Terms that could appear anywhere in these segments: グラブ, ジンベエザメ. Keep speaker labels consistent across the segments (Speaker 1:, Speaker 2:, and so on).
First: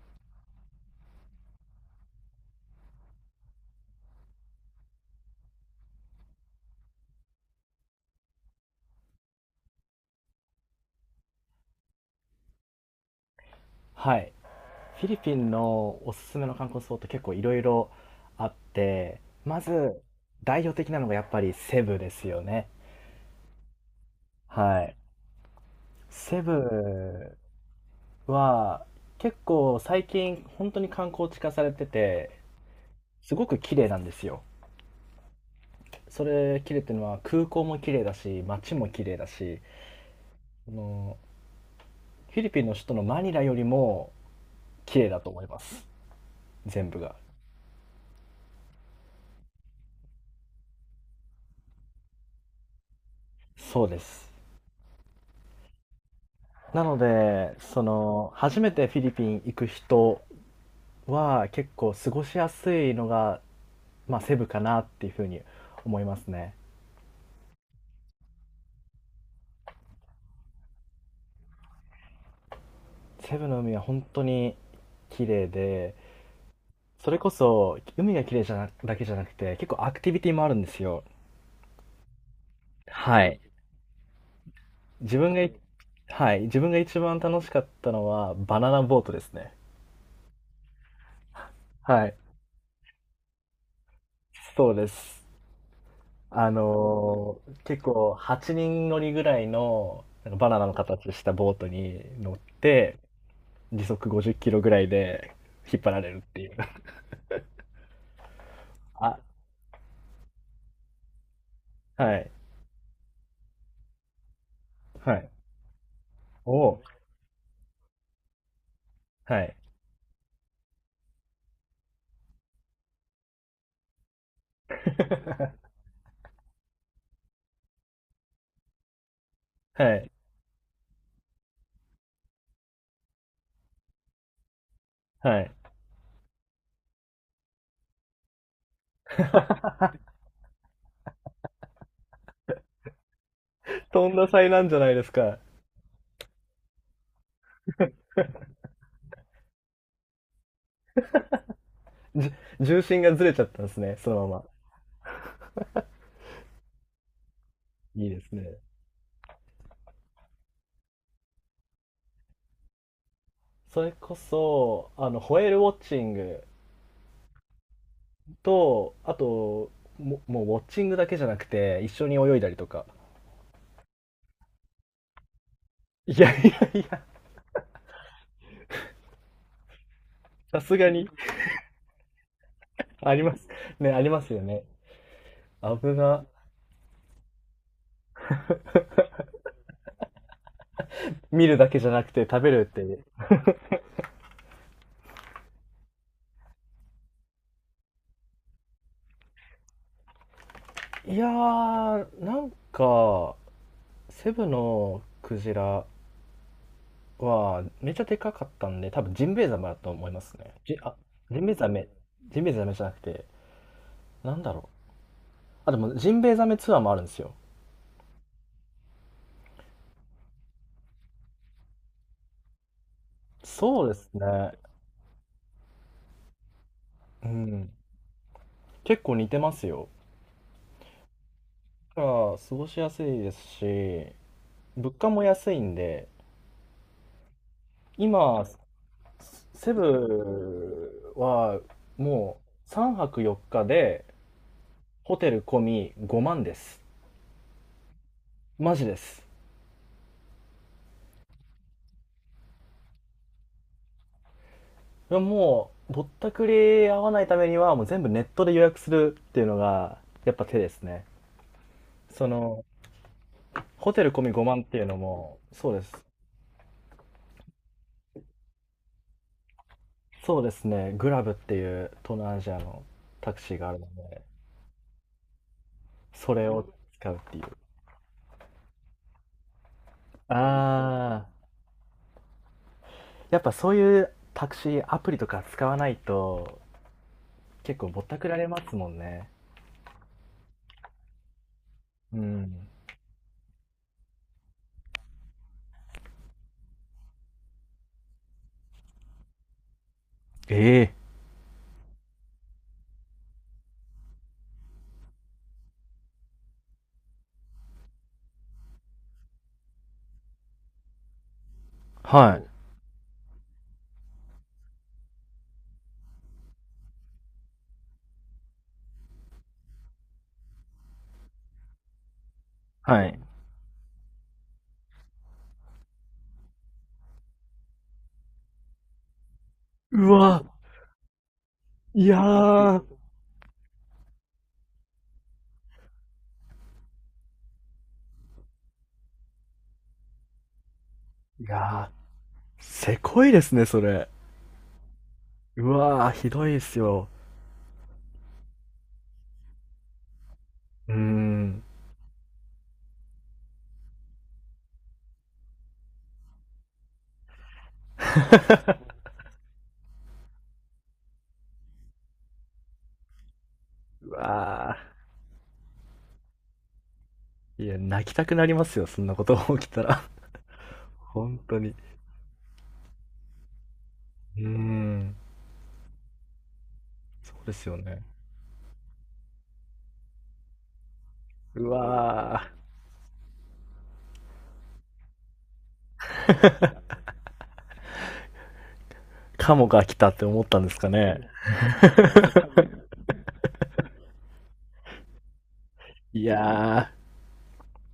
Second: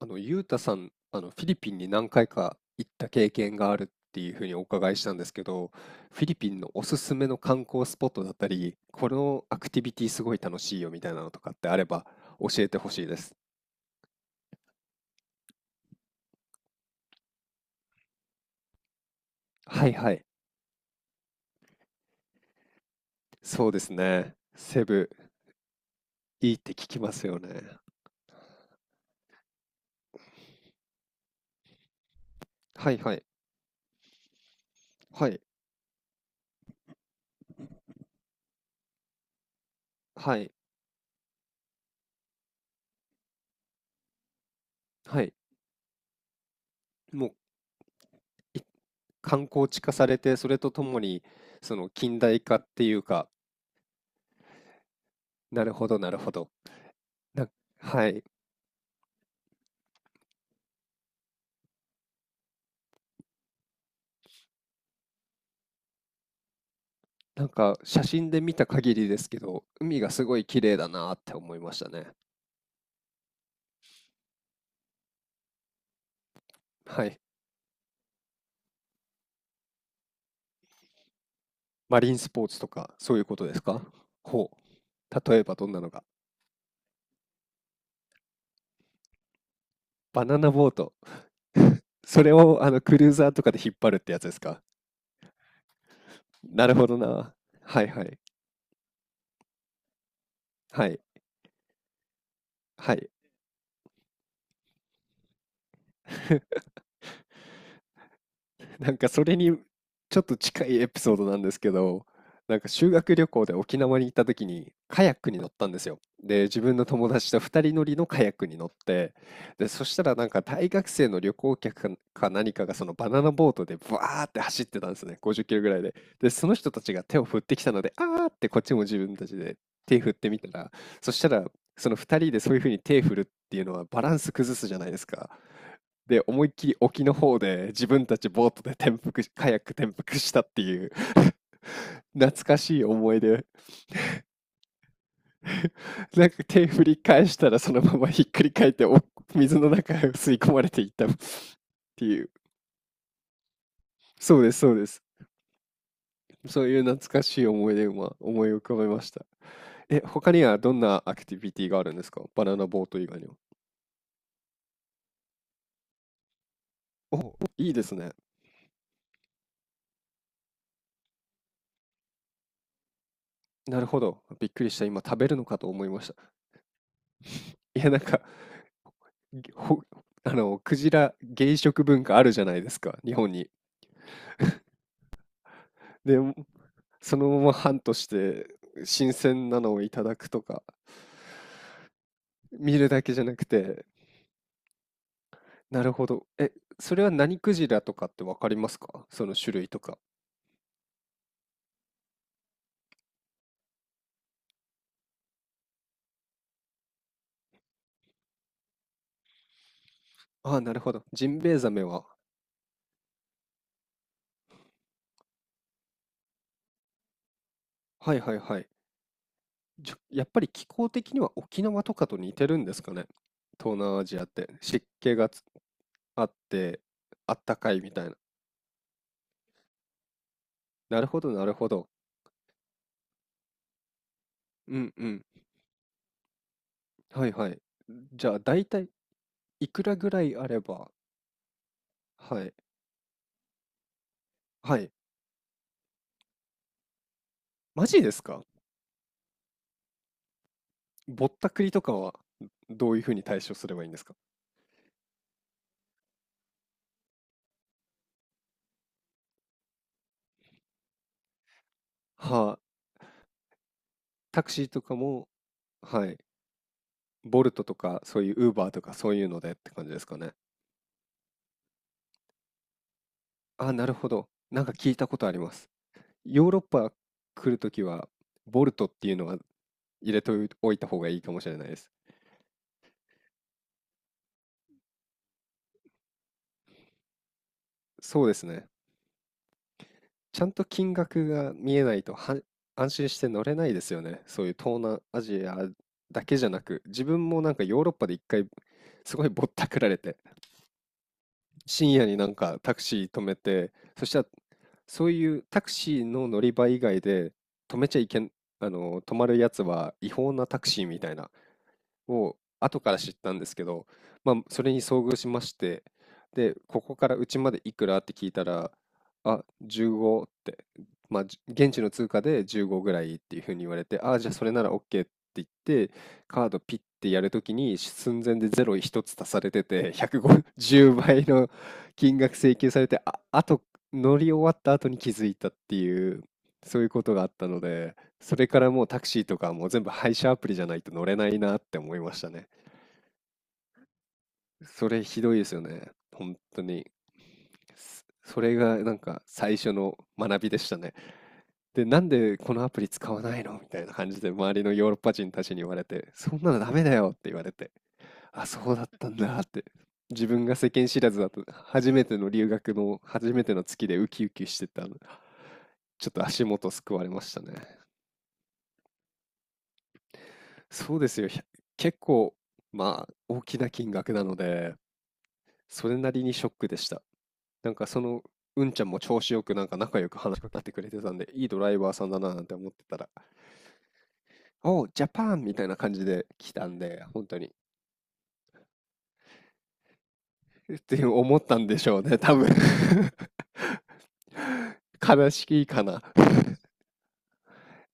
Speaker 1: ゆうたさん、フィリピンに何回か行った経験があるっていうふうにお伺いしたんですけど、フィリピンのおすすめの観光スポットだったり、このアクティビティすごい楽しいよみたいなのとかってあれば教えてほしいです。
Speaker 2: はい。フィリピンのおすすめの観光スポット結構いろいろあって、ま
Speaker 1: はい
Speaker 2: ず
Speaker 1: はい。
Speaker 2: 代表的なのがやっぱりセブですよね。
Speaker 1: そうですね。
Speaker 2: は
Speaker 1: セ
Speaker 2: い。
Speaker 1: ブ、
Speaker 2: セ
Speaker 1: いいって聞きます
Speaker 2: ブ
Speaker 1: よね。
Speaker 2: は結構最近本当に観光地化されてて、
Speaker 1: はいはい。
Speaker 2: すごく綺麗なんですよ。
Speaker 1: はい。
Speaker 2: それ綺麗っていうのは空港も綺麗だし、街も綺麗だし、
Speaker 1: はい。
Speaker 2: あのフィリピンの首都のマニラよりも綺麗だ
Speaker 1: は
Speaker 2: と
Speaker 1: い。
Speaker 2: 思います。全部が。
Speaker 1: もう、い観光地化されて、それとともに、その近代化っていうか、
Speaker 2: そうです。
Speaker 1: なるほどなるほど。
Speaker 2: なの
Speaker 1: な、
Speaker 2: で、そ
Speaker 1: はい。
Speaker 2: の、初めてフィリピン行く人は結構過ごしやすいのが、まあ、セブかなっていうふうに思いますね。
Speaker 1: なんか写真で見た限りですけど、海がすごい綺麗だなって思いましたね。
Speaker 2: セブの海は本当に綺麗で、
Speaker 1: は
Speaker 2: それ
Speaker 1: い。
Speaker 2: こそ海が綺麗じゃな、だけじゃなくて、結構アクティビティもあるんですよ。
Speaker 1: マリンスポーツとか、そう
Speaker 2: は
Speaker 1: いうこ
Speaker 2: い。
Speaker 1: とですか？ほ
Speaker 2: 自
Speaker 1: う。
Speaker 2: 分
Speaker 1: 例
Speaker 2: が
Speaker 1: え
Speaker 2: い、
Speaker 1: ばどんなのが。
Speaker 2: はい。自分が一番楽しかったのはバナナボートですね。
Speaker 1: バナナボート。
Speaker 2: はい。
Speaker 1: それをクルーザーとかで引っ張るってやつですか？
Speaker 2: そうです。
Speaker 1: なるほどな。
Speaker 2: 結
Speaker 1: はいは
Speaker 2: 構
Speaker 1: い。
Speaker 2: 8人乗りぐらいのなんかバナナの
Speaker 1: はい。
Speaker 2: 形したボートに乗っ
Speaker 1: は
Speaker 2: て、
Speaker 1: い。
Speaker 2: 時速50キロぐらいで引っ張られるっていう。
Speaker 1: なんか
Speaker 2: あ、
Speaker 1: それにちょっと近いエピソードなんですけど、
Speaker 2: はい、
Speaker 1: なんか修学旅行で沖縄に行った時にカヤ
Speaker 2: は
Speaker 1: ッ
Speaker 2: い。
Speaker 1: クに乗ったんですよ。で、
Speaker 2: お
Speaker 1: 自分
Speaker 2: お、
Speaker 1: の友達と2人乗りのカヤックに乗って、
Speaker 2: はい。
Speaker 1: で、そしたらなんか大学生の旅行客か何かがそのバナナボートでバーって走ってたんですね。50キロぐら いで。で、その人たちが手を振ってきたので、あーってこっちも自分たちで
Speaker 2: は
Speaker 1: 手
Speaker 2: い、
Speaker 1: 振ってみたら、そしたらその2人でそういうふうに手振るっていうのはバランス崩すじゃないですか。
Speaker 2: はい。
Speaker 1: で、思いっきり沖の方で自分たちボートで転覆し、カヤック 転覆したっていう懐かしい思い出。
Speaker 2: とんだ災難じゃないですか。
Speaker 1: なんか手振り返したらそのままひっくり返ってお水の中へ吸い込まれていったっていう。
Speaker 2: じ、重心がずれちゃったんですね、そのま
Speaker 1: そう
Speaker 2: ま。
Speaker 1: です、そうです。そういう懐かしい思い出を
Speaker 2: いい
Speaker 1: 今
Speaker 2: です
Speaker 1: 思い
Speaker 2: ね。
Speaker 1: 浮かべました。え、他にはどんなアクティビティがあるんですか？バナナボート以外には。
Speaker 2: それこそ、あの、ホエールウォッチング
Speaker 1: お、いいですね。
Speaker 2: と、あと、もうウォッチングだけじゃなくて、一緒に泳いだりとか。
Speaker 1: なるほど。びっくりした。今食べるのかと思いまし
Speaker 2: いや
Speaker 1: た。
Speaker 2: いやいや、
Speaker 1: いや、なんか、ぎほ、あの、
Speaker 2: さす
Speaker 1: ク
Speaker 2: が
Speaker 1: ジ
Speaker 2: に、
Speaker 1: ラ、芸食文化あるじゃないですか、
Speaker 2: あ
Speaker 1: 日
Speaker 2: り
Speaker 1: 本
Speaker 2: ます。
Speaker 1: に。
Speaker 2: ね、ありますよね。ブ
Speaker 1: で、
Speaker 2: が
Speaker 1: そのまま半として、新鮮なのをいただくとか、
Speaker 2: 見るだけじゃなくて食べるっ
Speaker 1: 見る
Speaker 2: て。
Speaker 1: だけじゃなくて、なるほど。え、それは何クジラとかってわかりますか？その種類とか。
Speaker 2: いやー、なんか、セブのクジラはめっちゃでかかったんで、多分ジンベエザメだと思いますね。
Speaker 1: ああ、なるほ
Speaker 2: あ、
Speaker 1: ど。ジ
Speaker 2: ジ
Speaker 1: ン
Speaker 2: ン
Speaker 1: ベ
Speaker 2: ベエ
Speaker 1: エ
Speaker 2: ザ
Speaker 1: ザメ
Speaker 2: メ、
Speaker 1: は。
Speaker 2: ジンベエザメじゃなくて、なんだろう。あ、でもジンベエザメツアーもあるんですよ。
Speaker 1: はいはいはい。やっぱり気候的には沖縄とかと似てるんですかね？東
Speaker 2: そうで
Speaker 1: 南ア
Speaker 2: す
Speaker 1: ジアって。
Speaker 2: ね。
Speaker 1: 湿気があって、
Speaker 2: う
Speaker 1: あった
Speaker 2: ん。
Speaker 1: かいみたいな。
Speaker 2: 結構似てますよ。
Speaker 1: なるほどなるほど。
Speaker 2: だから、過ごしやすいですし、
Speaker 1: う
Speaker 2: 物
Speaker 1: んう
Speaker 2: 価
Speaker 1: ん。
Speaker 2: も安いんで、
Speaker 1: はいはい。じゃあ
Speaker 2: 今、
Speaker 1: 大体い
Speaker 2: セ
Speaker 1: くらぐらいあれば、
Speaker 2: ブはも
Speaker 1: はい。
Speaker 2: う3泊4日で
Speaker 1: はい。
Speaker 2: ホテル込み5万です。
Speaker 1: マジですか？
Speaker 2: マジです。
Speaker 1: ぼったくりとかは、どういう風に対処すればいいんですか？
Speaker 2: いやもうぼったくり合わないためにはもう全部ネットで予約するっていうのがやっぱ手ですね。そ
Speaker 1: はあ、
Speaker 2: のホテル込み
Speaker 1: タク
Speaker 2: 5万
Speaker 1: シ
Speaker 2: っ
Speaker 1: ー
Speaker 2: て
Speaker 1: と
Speaker 2: いう
Speaker 1: か
Speaker 2: の
Speaker 1: も、
Speaker 2: もそうです。
Speaker 1: はい。ボルトとかそういうウーバーとかそういうのでって感じですかね。
Speaker 2: そうですね。グラブっていう東南アジアのタクシー
Speaker 1: あ
Speaker 2: があ
Speaker 1: あ、
Speaker 2: るの
Speaker 1: なるほ
Speaker 2: で、
Speaker 1: ど。なんか聞いたことあります。
Speaker 2: そ
Speaker 1: ヨ
Speaker 2: れ
Speaker 1: ーロッ
Speaker 2: を
Speaker 1: パ
Speaker 2: 使うっていう。
Speaker 1: 来るときは、ボルトっていうのは入れておいた方がいい
Speaker 2: あ
Speaker 1: かも
Speaker 2: あ、
Speaker 1: しれないです。
Speaker 2: やっぱそういうタクシーアプリとか使わないと結構ぼった
Speaker 1: そ
Speaker 2: く
Speaker 1: うで
Speaker 2: ら
Speaker 1: す
Speaker 2: れま
Speaker 1: ね。
Speaker 2: すもんね。
Speaker 1: ちゃんと金額が見えないと
Speaker 2: う
Speaker 1: は
Speaker 2: ん。
Speaker 1: 安心して乗れないですよね。そういう東南アジアだけじゃなく、自分もなんかヨーロッパで一回すごいぼったくられて、
Speaker 2: ええ
Speaker 1: 深夜になんかタクシー止めて、そしたらそういうタクシーの乗り場以外で止めちゃいけん、あの、止まるやつは違法なタクシーみたいな
Speaker 2: ー、
Speaker 1: を
Speaker 2: はい。
Speaker 1: 後から知ったんですけど、まあ、それに遭遇しまして、で、ここからうちまでいくらって聞いたら、あ、15って、まあ、現地の通貨で15ぐら
Speaker 2: は
Speaker 1: いっ
Speaker 2: い。
Speaker 1: ていうふうに言われて、あ、じゃあそれなら OK って言って、カードピッてやるときに寸前でゼロ一つ足されてて、
Speaker 2: うわ、
Speaker 1: 150倍の
Speaker 2: いや
Speaker 1: 金額請求され
Speaker 2: ー、
Speaker 1: て、あ、あと乗り終わった後に気づいたっていう、そういうことがあったので、それからもうタクシーとかもう全部配車アプリじゃないと乗れない
Speaker 2: い
Speaker 1: なって
Speaker 2: や
Speaker 1: 思いましたね。
Speaker 2: ーせこいですね、それ。
Speaker 1: それひどいですよ
Speaker 2: う
Speaker 1: ね。
Speaker 2: わー、ひ
Speaker 1: 本
Speaker 2: どいで
Speaker 1: 当
Speaker 2: す
Speaker 1: に。
Speaker 2: よ。
Speaker 1: それがなんか最初の学びでした
Speaker 2: う
Speaker 1: ね。
Speaker 2: ーん。
Speaker 1: で、なんでこのアプリ使わないのみたいな感じで周りのヨーロッパ人たちに言われて、そんなのダメだよって言われて、あ、そうだっ たんだって。自分が世間知らずだと、初めての留学の初めての月でウ
Speaker 2: う
Speaker 1: キウキして
Speaker 2: わ
Speaker 1: たの。ちょっと足元すくわれましたね。
Speaker 2: ー。いや、泣きたくなりますよ、そんなことが起きたら。
Speaker 1: そうですよ。
Speaker 2: 本当に。
Speaker 1: 結構、まあ、大きな金額なの
Speaker 2: うー
Speaker 1: で、
Speaker 2: ん。
Speaker 1: それなりにショックでした。
Speaker 2: そうです
Speaker 1: なん
Speaker 2: よ
Speaker 1: かそ
Speaker 2: ね。
Speaker 1: の、うんちゃんも調子よくなんか仲良く話しかけてくれてたんで、いいド
Speaker 2: う
Speaker 1: ライバーさんだな
Speaker 2: わ
Speaker 1: なんて
Speaker 2: ー。
Speaker 1: 思ってたら、おう、ジャパンみたいな感じで来たんで、本当に。
Speaker 2: カモが来たって思ったんです
Speaker 1: っ
Speaker 2: か
Speaker 1: て
Speaker 2: ね。
Speaker 1: 思ったんでしょうね、多分 悲しいかな。
Speaker 2: いやー。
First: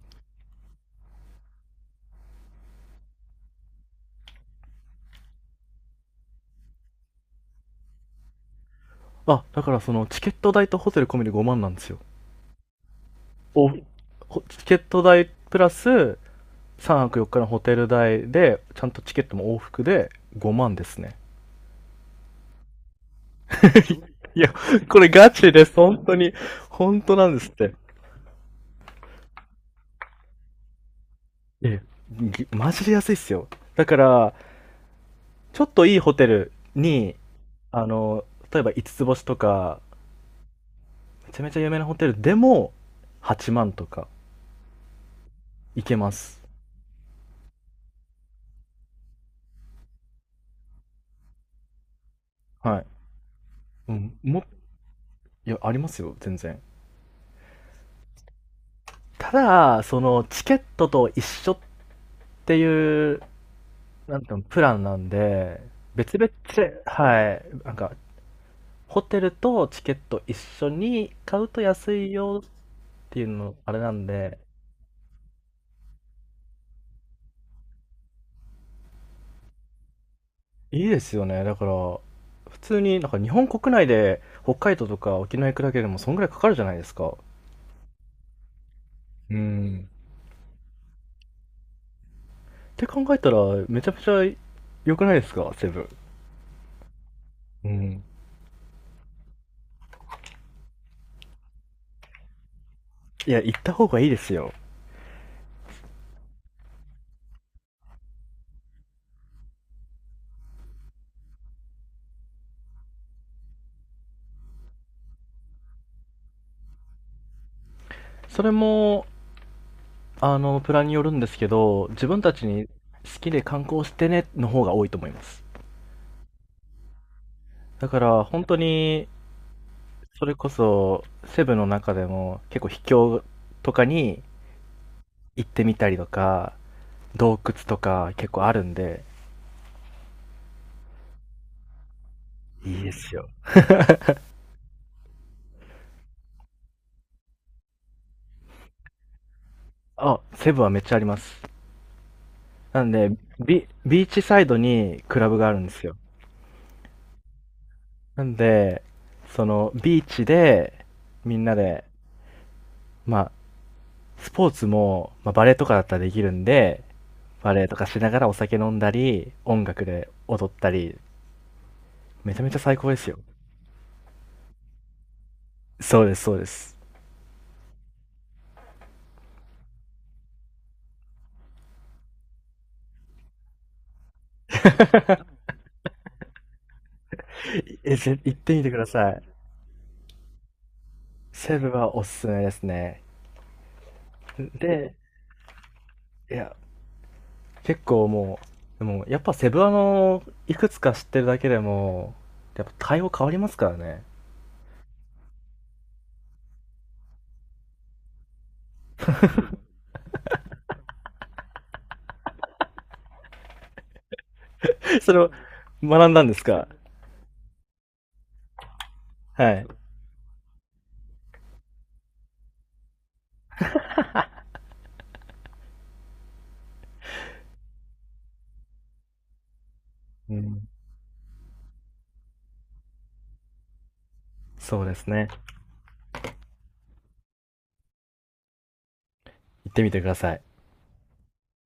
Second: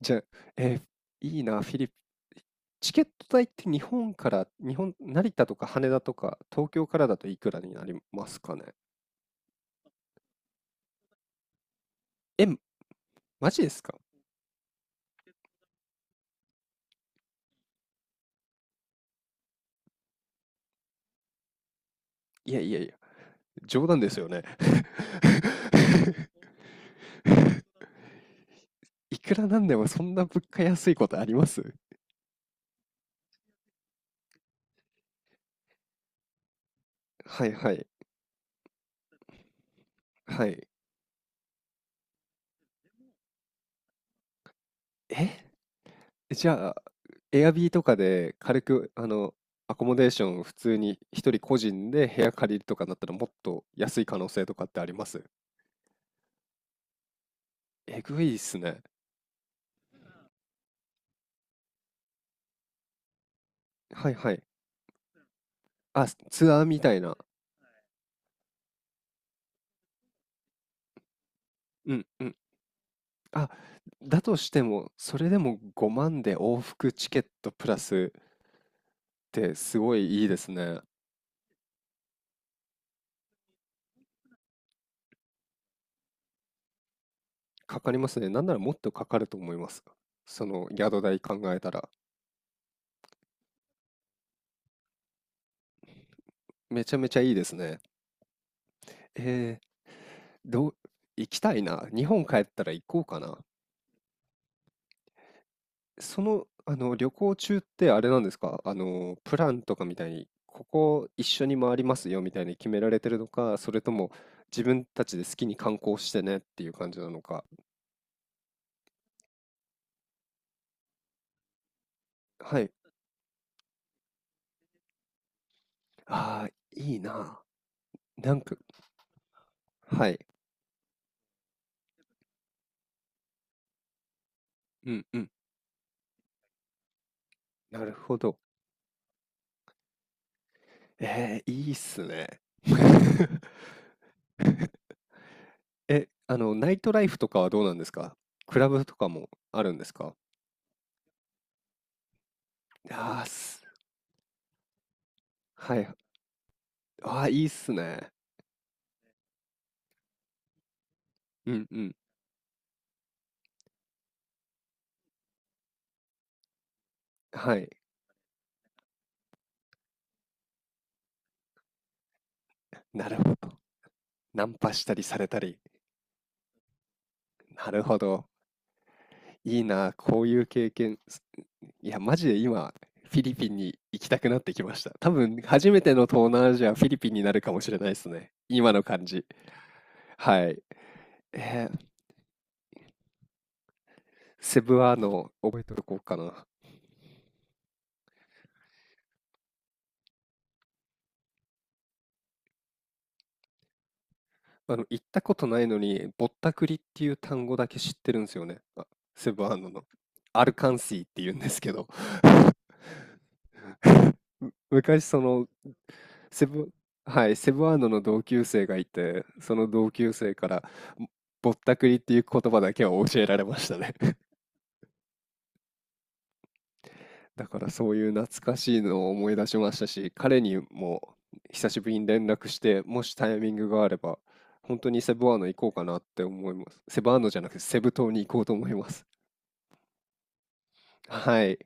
Speaker 1: じゃあ、えーいいな、フィリピン。チケット代って日本から、日本、成田とか羽田とか、東京からだといくらになりますかね。
Speaker 2: あ、だからそのチケット代とホテル込みで5万なんですよ。
Speaker 1: えマジ
Speaker 2: お、
Speaker 1: で
Speaker 2: チ
Speaker 1: すか？
Speaker 2: ケット代プラス3泊4日のホテル代でちゃんとチケットも往復で5万ですね。
Speaker 1: いやいやいや、冗談ですよ
Speaker 2: い
Speaker 1: ね。
Speaker 2: や、これガチです本当 に。本当なんですって。
Speaker 1: いくらなんでもそんな物価安いことあります？
Speaker 2: ええ、マジで安いっすよ。だから、ちょっといいホテルに、
Speaker 1: はいは
Speaker 2: あ
Speaker 1: い
Speaker 2: の、例えば五つ星とか、
Speaker 1: はい。
Speaker 2: めちゃめちゃ有名なホテルでも8万とか
Speaker 1: え、
Speaker 2: いけます。
Speaker 1: じゃあ、エアビーとかで軽く、あの、アコモデーション普通に一人個人で部屋借りると
Speaker 2: は
Speaker 1: か
Speaker 2: い、
Speaker 1: だったらもっと
Speaker 2: う
Speaker 1: 安い可
Speaker 2: ん、
Speaker 1: 能
Speaker 2: も
Speaker 1: 性とかってあります？
Speaker 2: いや、ありますよ全然。
Speaker 1: えぐいっすね。
Speaker 2: ただ、そのチケットと一緒っていう、
Speaker 1: はい
Speaker 2: なんてい
Speaker 1: は
Speaker 2: うの、
Speaker 1: い。
Speaker 2: プランなんで、
Speaker 1: あ、
Speaker 2: 別々
Speaker 1: ツアーみ
Speaker 2: で、
Speaker 1: たいな。
Speaker 2: はい、なんか、ホテルとチケット一緒に買うと安
Speaker 1: うん
Speaker 2: い
Speaker 1: うん。
Speaker 2: よっていう
Speaker 1: あ、
Speaker 2: の、あれなん
Speaker 1: だと
Speaker 2: で、
Speaker 1: しても、それでも5万で往復チケットプラスってすごいいいですね。
Speaker 2: いいですよね。だから、普通になんか日本国内で北海道とか沖縄行くだけでもそんぐらいかかるじゃないですか。
Speaker 1: かかりますね。なんならもっとかかる
Speaker 2: う
Speaker 1: と思います。
Speaker 2: ん。
Speaker 1: その宿代考えたら。
Speaker 2: って考えたら、めちゃめちゃ良くないですか、セブン。
Speaker 1: めちゃめちゃいいです
Speaker 2: う
Speaker 1: ね。
Speaker 2: ん。
Speaker 1: えー、どう、行きたいな。日本帰ったら行こうか
Speaker 2: い
Speaker 1: な。
Speaker 2: や、行った方がいいですよ。
Speaker 1: その、あの、旅行中ってあれなんですか？あの、プランとかみたいに、ここ一緒に回りますよみたいに決められてるのか、それとも自分たちで好きに観光してねっていう感じなのか。
Speaker 2: それも、あの、プランによるんですけど、自分たち
Speaker 1: は
Speaker 2: に好
Speaker 1: い。
Speaker 2: きで観光してねの方が多いと思います。
Speaker 1: ああ、いいな。
Speaker 2: だから
Speaker 1: なん
Speaker 2: 本
Speaker 1: か、
Speaker 2: 当に
Speaker 1: はい。
Speaker 2: それこそセブの中でも結構秘境とかに
Speaker 1: うんうん。
Speaker 2: 行ってみたりとか、洞窟と
Speaker 1: なる
Speaker 2: か
Speaker 1: ほ
Speaker 2: 結
Speaker 1: ど。
Speaker 2: 構あるんで、
Speaker 1: えー、いいっすね。
Speaker 2: いいですよ。
Speaker 1: え、あの、ナイトライフとかはどうなんですか？クラブとかもあるんですか？
Speaker 2: あ、セブはめっちゃあります。なんで、
Speaker 1: ああす、
Speaker 2: ビビーチサイドにクラブがあるんで
Speaker 1: は
Speaker 2: す
Speaker 1: い。
Speaker 2: よ。
Speaker 1: ああ、いいっすね。
Speaker 2: なんで、そのビーチでみん
Speaker 1: う
Speaker 2: な
Speaker 1: んう
Speaker 2: で、
Speaker 1: ん。
Speaker 2: まあスポーツも、まあ、バレエとかだったらできるんで、バ
Speaker 1: は
Speaker 2: レエ
Speaker 1: い。
Speaker 2: とかしながらお酒飲んだり音楽で踊ったり、めちゃめちゃ最高です
Speaker 1: なる
Speaker 2: よ。
Speaker 1: ほど。ナンパしたりされたり。
Speaker 2: そうですそうです。
Speaker 1: なるほど。いいな、こういう経験。いや、マジで今、フィリピンに行きたくなってきました。多分、初めての東南アジア、フィリピンになるかもしれないで
Speaker 2: え、
Speaker 1: す
Speaker 2: 行
Speaker 1: ね。
Speaker 2: ってみて
Speaker 1: 今
Speaker 2: く
Speaker 1: の
Speaker 2: だ
Speaker 1: 感
Speaker 2: さい。
Speaker 1: じ。はい。
Speaker 2: セ
Speaker 1: え
Speaker 2: ブ
Speaker 1: ー、
Speaker 2: はおすすめですね。
Speaker 1: セブ
Speaker 2: で、
Speaker 1: アの覚えておこうか
Speaker 2: い
Speaker 1: な。
Speaker 2: や、結構もう、でもやっぱセブ、あの、いくつか知ってるだけでも、やっぱ対応変わりますからね。
Speaker 1: あの、行ったことないのに、ぼったくりっていう単語だけ知ってるんですよね。あ、セブンアンドの。アルカンシーって言うんですけど。昔
Speaker 2: それ
Speaker 1: そ
Speaker 2: を
Speaker 1: の、
Speaker 2: 学んだんです
Speaker 1: セ
Speaker 2: か。
Speaker 1: ブはい、セブンアンドの同級生がいて、
Speaker 2: は
Speaker 1: そ
Speaker 2: い。
Speaker 1: の同級生から、ぼったくりっていう言葉だけは教えられましたね。だからそういう懐かしいのを思い出しましたし、
Speaker 2: う
Speaker 1: 彼に
Speaker 2: ん、
Speaker 1: も久しぶりに連絡して、もしタイミングがあれば、本
Speaker 2: そう
Speaker 1: 当
Speaker 2: で
Speaker 1: に
Speaker 2: す
Speaker 1: セブ
Speaker 2: ね。
Speaker 1: アーノ行こうかなって思います。セブアーノじゃなくてセブ島に行こうと思います。
Speaker 2: 行ってみてください。
Speaker 1: はい。